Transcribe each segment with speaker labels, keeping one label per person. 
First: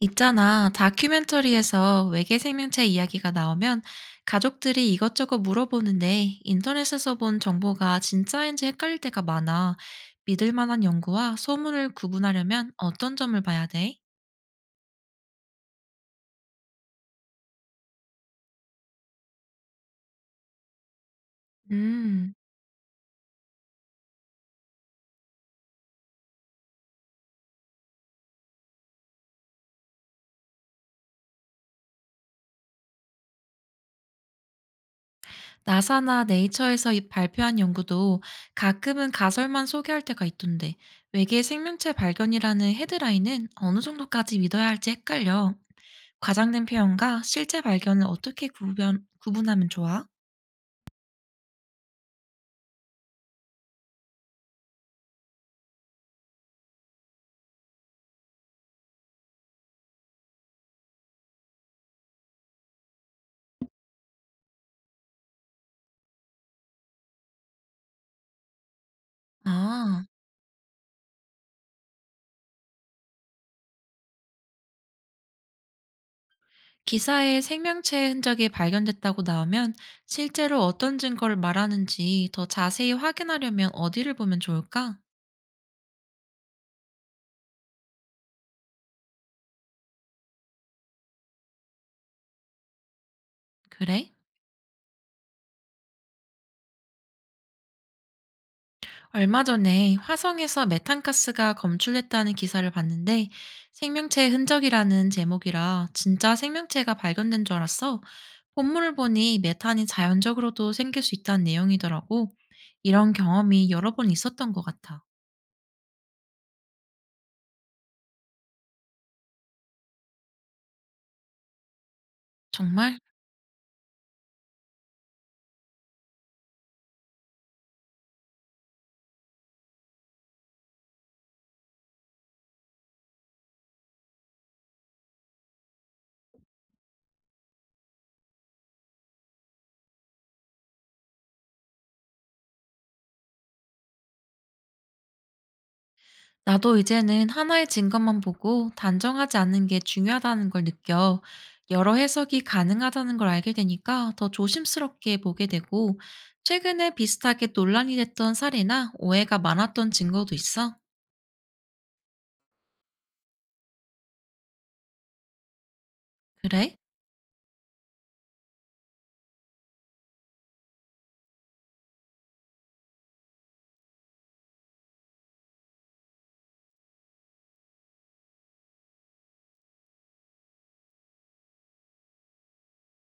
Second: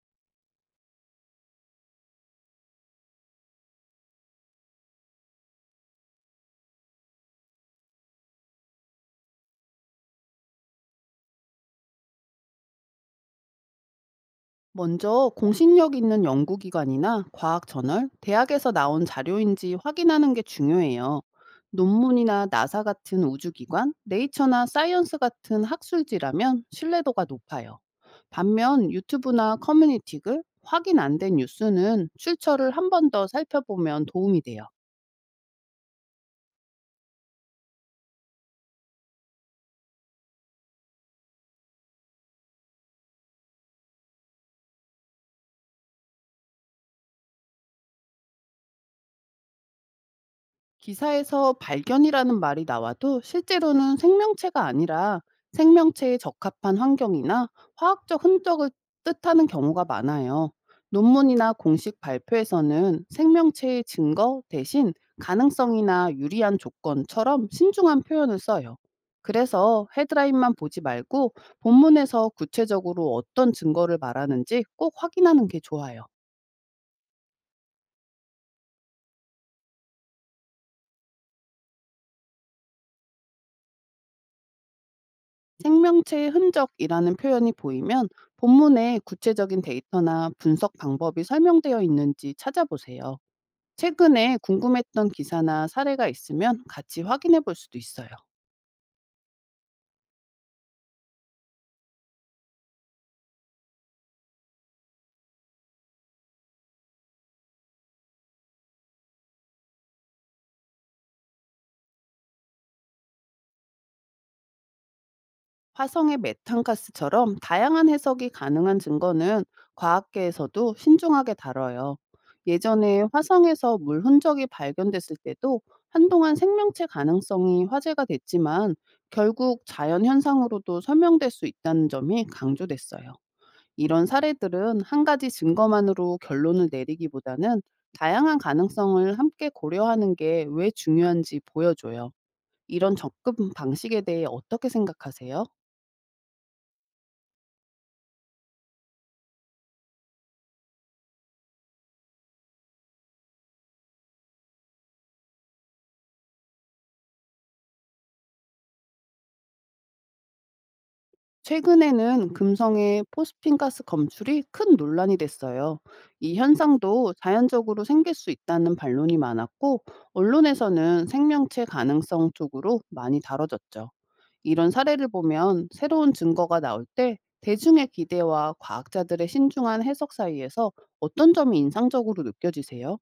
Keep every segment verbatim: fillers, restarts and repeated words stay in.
Speaker 1: 있잖아, 다큐멘터리에서 외계 생명체 이야기가 나오면 가족들이 이것저것 물어보는데 인터넷에서 본 정보가 진짜인지 헷갈릴 때가 많아. 믿을 만한 연구와 소문을 구분하려면 어떤 점을 봐야 돼?
Speaker 2: 먼저 공신력 있는 연구기관이나 과학 저널, 대학에서 나온 자료인지 확인하는 게 중요해요.
Speaker 1: 음,
Speaker 2: 논문이나 나사 같은 우주기관, 네이처나 사이언스 같은 학술지라면 신뢰도가 높아요. 반면 유튜브나 커뮤니티 글, 확인 안 된 뉴스는 출처를 한 번 더 살펴보면 도움이 돼요.
Speaker 1: 나사나 네이처에서 이- 발표한 연구도 가끔은 가설만 소개할 때가 있던데 외계 생명체 발견이라는 헤드라인은 어느 정도까지 믿어야 할지 헷갈려. 과장된 표현과 실제 발견을 어떻게 구분, 구분하면 좋아?
Speaker 2: 기사에서 발견이라는 말이 나와도 실제로는 생명체가 아니라 생명체에 적합한 환경이나 화학적 흔적을 뜻하는 경우가 많아요. 논문이나 공식 발표에서는 생명체의 증거 대신 가능성이나 유리한 조건처럼 신중한 표현을 써요. 그래서
Speaker 1: 아,
Speaker 2: 헤드라인만 보지 말고 본문에서 구체적으로 어떤 증거를 말하는지 꼭 확인하는 게 좋아요.
Speaker 1: 기사에 생명체의 흔적이 발견됐다고 나오면 실제로 어떤 증거를 말하는지 더 자세히 확인하려면 어디를 보면 좋을까?
Speaker 2: 생명체의 흔적이라는 표현이 보이면 본문에 구체적인 데이터나 분석 방법이 설명되어 있는지 찾아보세요.
Speaker 1: 그래?
Speaker 2: 최근에 궁금했던 기사나 사례가 있으면 같이 확인해 볼 수도 있어요.
Speaker 1: 얼마 전에 화성에서 메탄가스가 검출됐다는 기사를 봤는데 생명체의 흔적이라는 제목이라 진짜 생명체가 발견된 줄 알았어. 본문을 보니 메탄이 자연적으로도 생길 수 있다는 내용이더라고. 이런 경험이 여러 번 있었던 것 같아.
Speaker 2: 화성의 메탄가스처럼 다양한 해석이 가능한 증거는 과학계에서도 신중하게 다뤄요.
Speaker 1: 정말.
Speaker 2: 예전에 화성에서 물 흔적이 발견됐을 때도 한동안 생명체 가능성이 화제가 됐지만, 결국 자연 현상으로도 설명될 수 있다는 점이 강조됐어요. 이런 사례들은 한 가지 증거만으로 결론을 내리기보다는 다양한 가능성을 함께 고려하는 게 왜 중요한지 보여줘요. 이런 접근 방식에 대해 어떻게 생각하세요?
Speaker 1: 나도 이제는 하나의 증거만 보고 단정하지 않는 게 중요하다는 걸 느껴. 여러 해석이 가능하다는 걸 알게 되니까 더 조심스럽게 보게 되고, 최근에 비슷하게 논란이 됐던 사례나 오해가 많았던 증거도 있어.
Speaker 2: 최근에는 금성의 포스핀 가스 검출이 큰 논란이 됐어요. 이
Speaker 1: 그래?
Speaker 2: 현상도 자연적으로 생길 수 있다는 반론이 많았고, 언론에서는 생명체 가능성 쪽으로 많이 다뤄졌죠. 이런 사례를 보면 새로운 증거가 나올 때 대중의 기대와 과학자들의 신중한 해석 사이에서 어떤 점이 인상적으로 느껴지세요?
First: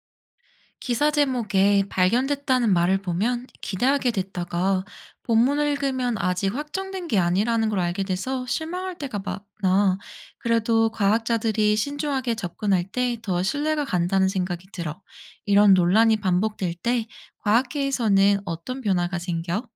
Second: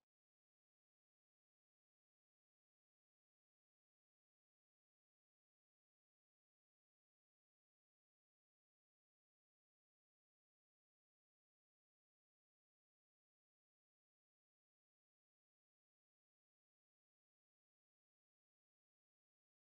Speaker 1: 기사 제목에 발견됐다는 말을 보면 기대하게 됐다가 본문을 읽으면 아직 확정된 게 아니라는 걸 알게 돼서 실망할 때가 많아. 그래도 과학자들이 신중하게 접근할 때 더 신뢰가 간다는 생각이 들어. 이런 논란이 반복될 때 과학계에서는 어떤 변화가 생겨?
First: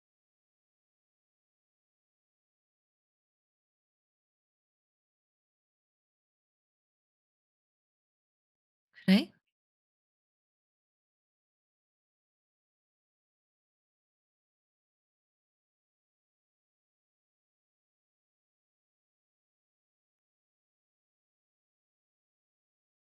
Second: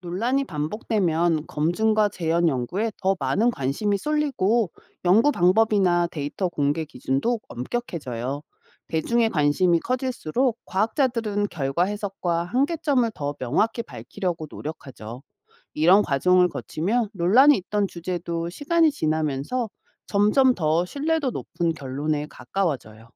Speaker 2: 논란이 반복되면 검증과 재현 연구에 더 많은 관심이 쏠리고, 연구 방법이나 데이터 공개 기준도 엄격해져요. 대중의
Speaker 1: 그래?
Speaker 2: 관심이 커질수록 과학자들은 결과 해석과 한계점을 더 명확히 밝히려고 노력하죠. 이런 과정을 거치며 논란이 있던 주제도 시간이 지나면서 점점 더 신뢰도 높은 결론에 가까워져요.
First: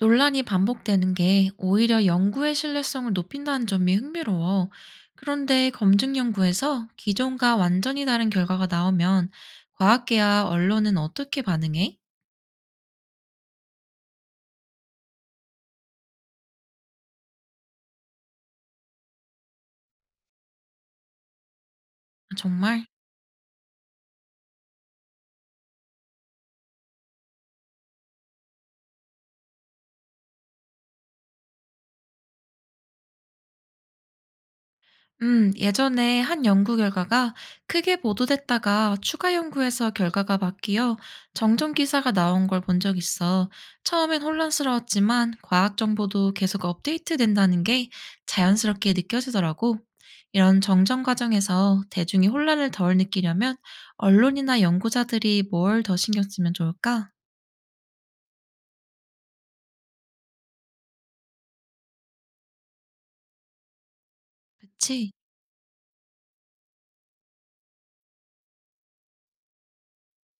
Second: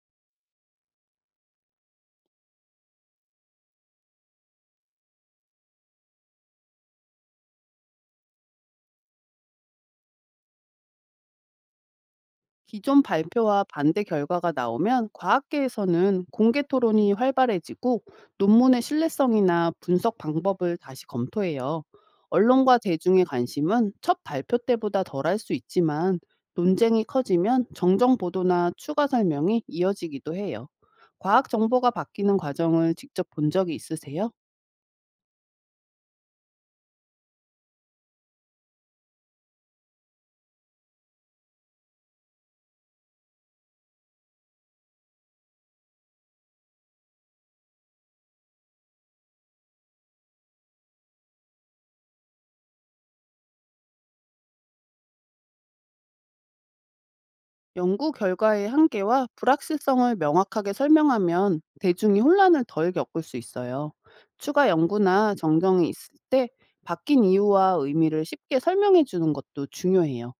Speaker 1: 논란이 반복되는 게 오히려 연구의 신뢰성을 높인다는 점이 흥미로워. 그런데 검증 연구에서 기존과 완전히 다른 결과가 나오면 과학계와 언론은 어떻게 반응해?
Speaker 2: 기존 발표와 반대 결과가 나오면 과학계에서는 공개 토론이 활발해지고, 논문의 신뢰성이나 분석 방법을 다시 검토해요. 언론과
Speaker 1: 정말.
Speaker 2: 대중의 관심은 첫 발표 때보다 덜할 수 있지만, 논쟁이 커지면 정정 보도나 추가 설명이 이어지기도 해요. 과학 정보가 바뀌는 과정을 직접 본 적이 있으세요?
Speaker 1: 음, 예전에 한 연구 결과가 크게 보도됐다가 추가 연구에서 결과가 바뀌어 정정 기사가 나온 걸 본 적 있어. 처음엔 혼란스러웠지만 과학 정보도 계속 업데이트된다는 게 자연스럽게 느껴지더라고. 이런 정정 과정에서 대중이 혼란을 덜 느끼려면 언론이나 연구자들이 뭘 더 신경 쓰면 좋을까?
Speaker 2: 연구 결과의 한계와 불확실성을 명확하게 설명하면 대중이 혼란을 덜 겪을 수 있어요. 추가
Speaker 1: 그치?
Speaker 2: 연구나 정정이 있을 때 바뀐 이유와 의미를 쉽게 설명해 주는 것도 중요해요.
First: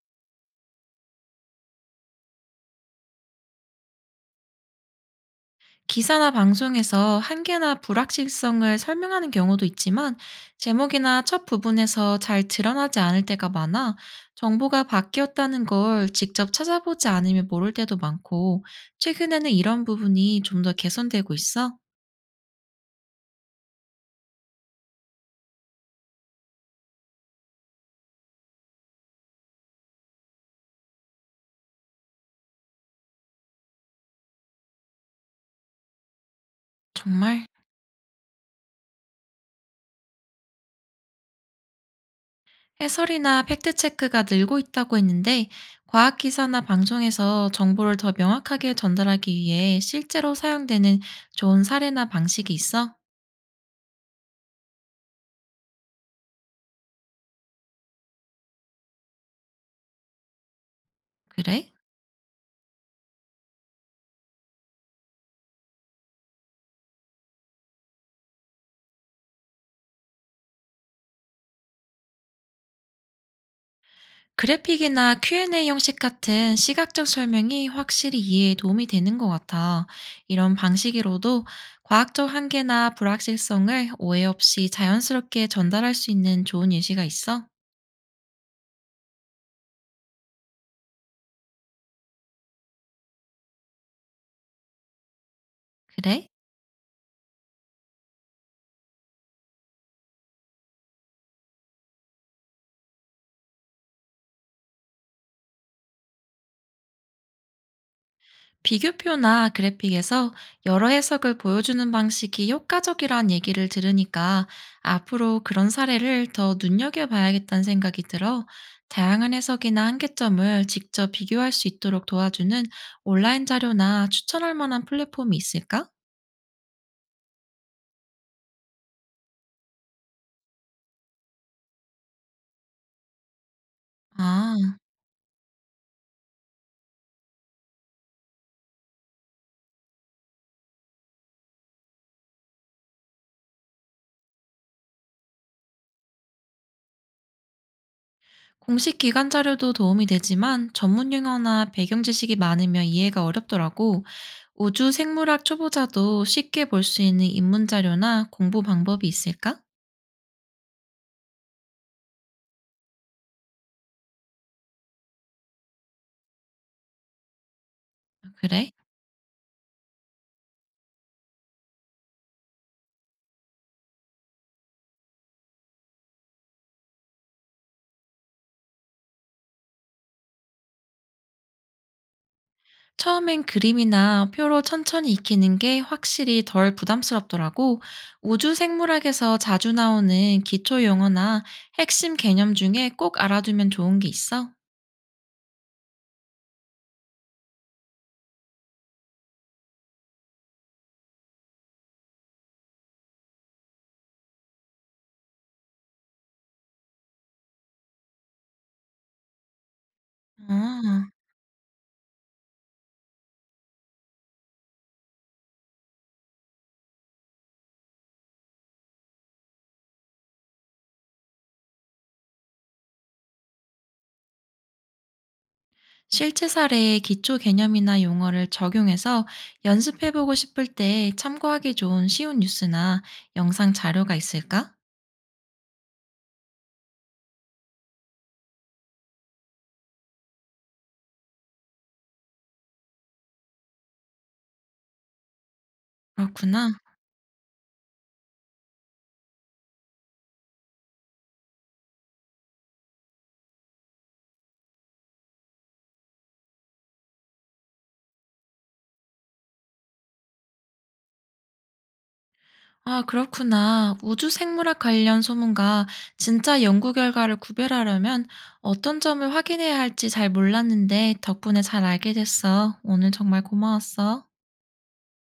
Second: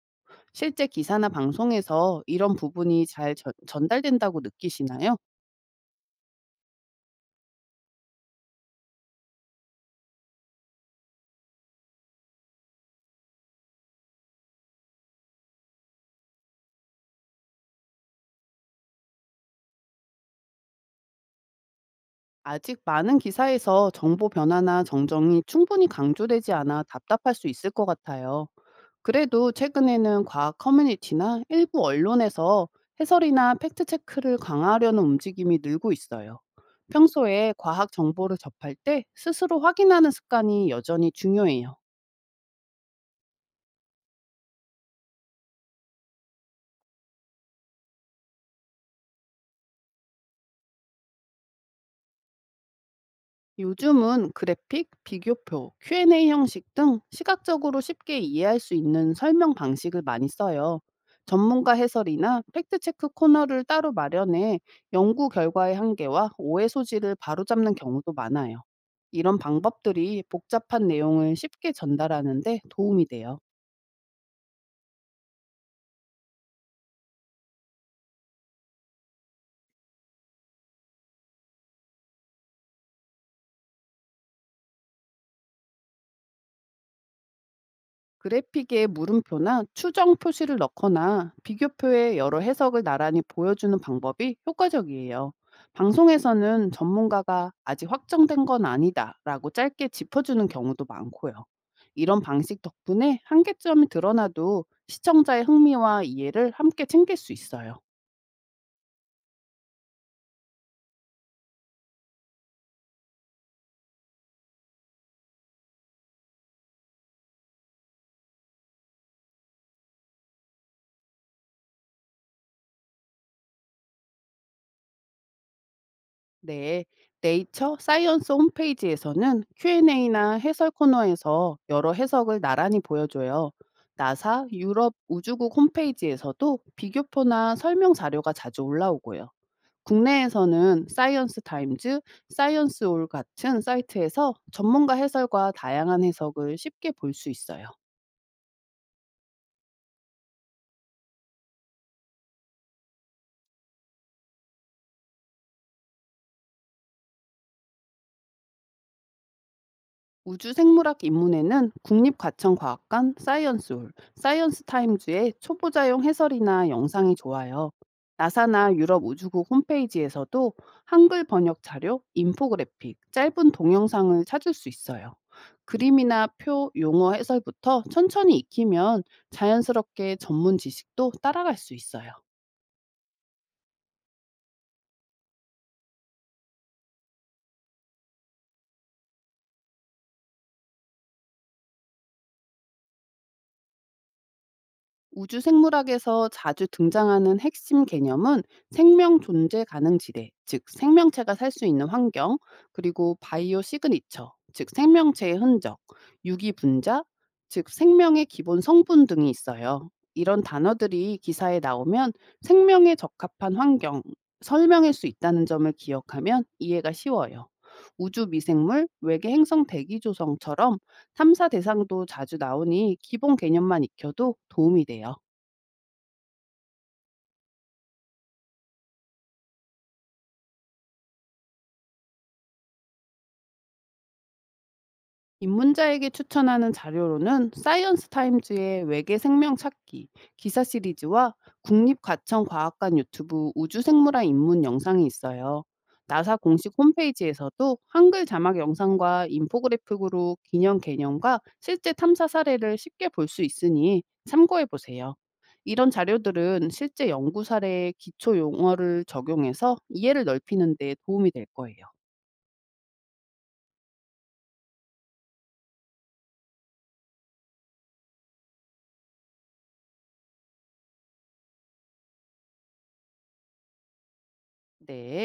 Speaker 2: 실제 기사나 방송에서 이런 부분이 잘 전- 전달된다고 느끼시나요?
Speaker 1: 기사나 방송에서 한계나 불확실성을 설명하는 경우도 있지만 제목이나 첫 부분에서 잘 드러나지 않을 때가 많아 정보가 바뀌었다는 걸 직접 찾아보지 않으면 모를 때도 많고 최근에는 이런 부분이 좀 더 개선되고 있어.
Speaker 2: 아직 많은 기사에서 정보 변화나 정정이 충분히 강조되지 않아 답답할 수 있을 것 같아요. 그래도 최근에는 과학 커뮤니티나 일부 언론에서 해설이나 팩트체크를 강화하려는 움직임이 늘고 있어요.
Speaker 1: 정말.
Speaker 2: 평소에 과학 정보를 접할 때 스스로 확인하는 습관이 여전히 중요해요.
Speaker 1: 해설이나 팩트체크가 늘고 있다고 했는데 과학 기사나 방송에서 정보를 더 명확하게 전달하기 위해 실제로 사용되는 좋은 사례나 방식이 있어?
Speaker 2: 요즘은 그래픽, 비교표, 큐 앤 에이 형식 등 시각적으로 쉽게 이해할 수 있는 설명 방식을 많이 써요. 전문가
Speaker 1: 그래?
Speaker 2: 해설이나 팩트체크 코너를 따로 마련해 연구 결과의 한계와 오해 소지를 바로잡는 경우도 많아요. 이런 방법들이 복잡한 내용을 쉽게 전달하는 데 도움이 돼요.
Speaker 1: 그래픽이나 큐앤에이 형식 같은 시각적 설명이 확실히 이해에 도움이 되는 것 같아. 이런 방식으로도 과학적 한계나 불확실성을 오해 없이 자연스럽게 전달할 수 있는 좋은 예시가 있어?
Speaker 2: 그래픽에 물음표나 추정 표시를 넣거나 비교표에 여러 해석을 나란히 보여주는 방법이 효과적이에요.
Speaker 1: 그래?
Speaker 2: 방송에서는 전문가가 아직 확정된 건 아니다라고 짧게 짚어주는 경우도 많고요. 이런 방식 덕분에 한계점이 드러나도 시청자의 흥미와 이해를 함께 챙길 수 있어요.
Speaker 1: 비교표나 그래픽에서 여러 해석을 보여주는 방식이 효과적이란 얘기를 들으니까 앞으로 그런 사례를 더 눈여겨봐야겠다는 생각이 들어 다양한 해석이나 한계점을 직접 비교할 수 있도록 도와주는 온라인 자료나 추천할 만한 플랫폼이 있을까?
Speaker 2: 네, 네이처 사이언스 홈페이지에서는 큐 앤 에이나 해설 코너에서 여러 해석을 나란히 보여줘요. 나사
Speaker 1: 아,
Speaker 2: 유럽 우주국 홈페이지에서도 비교표나 설명 자료가 자주 올라오고요. 국내에서는 사이언스 타임즈, 사이언스 올 같은 사이트에서 전문가 해설과 다양한 해석을 쉽게 볼 수 있어요.
Speaker 1: 공식 기관 자료도 도움이 되지만 전문 용어나 배경 지식이 많으면 이해가 어렵더라고. 우주 생물학 초보자도 쉽게 볼 수 있는 입문 자료나 공부 방법이 있을까?
Speaker 2: 우주생물학 입문에는 국립과천과학관 사이언스홀, 사이언스타임즈의 초보자용 해설이나 영상이 좋아요.
Speaker 1: 그래?
Speaker 2: 나사나 유럽 우주국 홈페이지에서도 한글 번역 자료, 인포그래픽, 짧은 동영상을 찾을 수 있어요. 그림이나 표, 용어 해설부터 천천히 익히면 자연스럽게 전문 지식도 따라갈 수 있어요.
Speaker 1: 처음엔 그림이나 표로 천천히 익히는 게 확실히 덜 부담스럽더라고. 우주 생물학에서 자주 나오는 기초 용어나 핵심 개념 중에 꼭 알아두면 좋은 게 있어?
Speaker 2: 우주 생물학에서 자주 등장하는 핵심 개념은 생명 존재 가능 지대, 즉 생명체가 살 수 있는 환경, 그리고 바이오 시그니처, 즉 생명체의 흔적, 유기 분자, 즉 생명의 기본 성분 등이 있어요. 이런
Speaker 1: 아,
Speaker 2: 단어들이 기사에 나오면 생명에 적합한 환경 설명할 수 있다는 점을 기억하면 이해가 쉬워요. 우주 미생물, 외계 행성 대기 조성처럼 탐사 대상도 자주 나오니 기본 개념만 익혀도 도움이 돼요.
Speaker 1: 실제 사례의 기초 개념이나 용어를 적용해서 연습해보고 싶을 때 참고하기 좋은 쉬운 뉴스나 영상 자료가 있을까?
Speaker 2: 입문자에게 추천하는 자료로는 사이언스 타임즈의 외계 생명 찾기 기사 시리즈와 국립과천과학관 유튜브 우주생물학 입문 영상이 있어요. 나사
Speaker 1: 그렇구나.
Speaker 2: 공식 홈페이지에서도 한글 자막 영상과 인포그래픽으로 기념 개념과 실제 탐사 사례를 쉽게 볼 수 있으니 참고해 보세요. 이런 자료들은 실제 연구 사례에 기초 용어를 적용해서 이해를 넓히는 데 도움이 될 거예요.
Speaker 1: 아, 그렇구나. 우주 생물학 관련 소문과 진짜 연구 결과를 구별하려면 어떤 점을 확인해야 할지 잘 몰랐는데 덕분에 잘 알게 됐어. 오늘 정말 고마웠어.
Speaker 2: 네.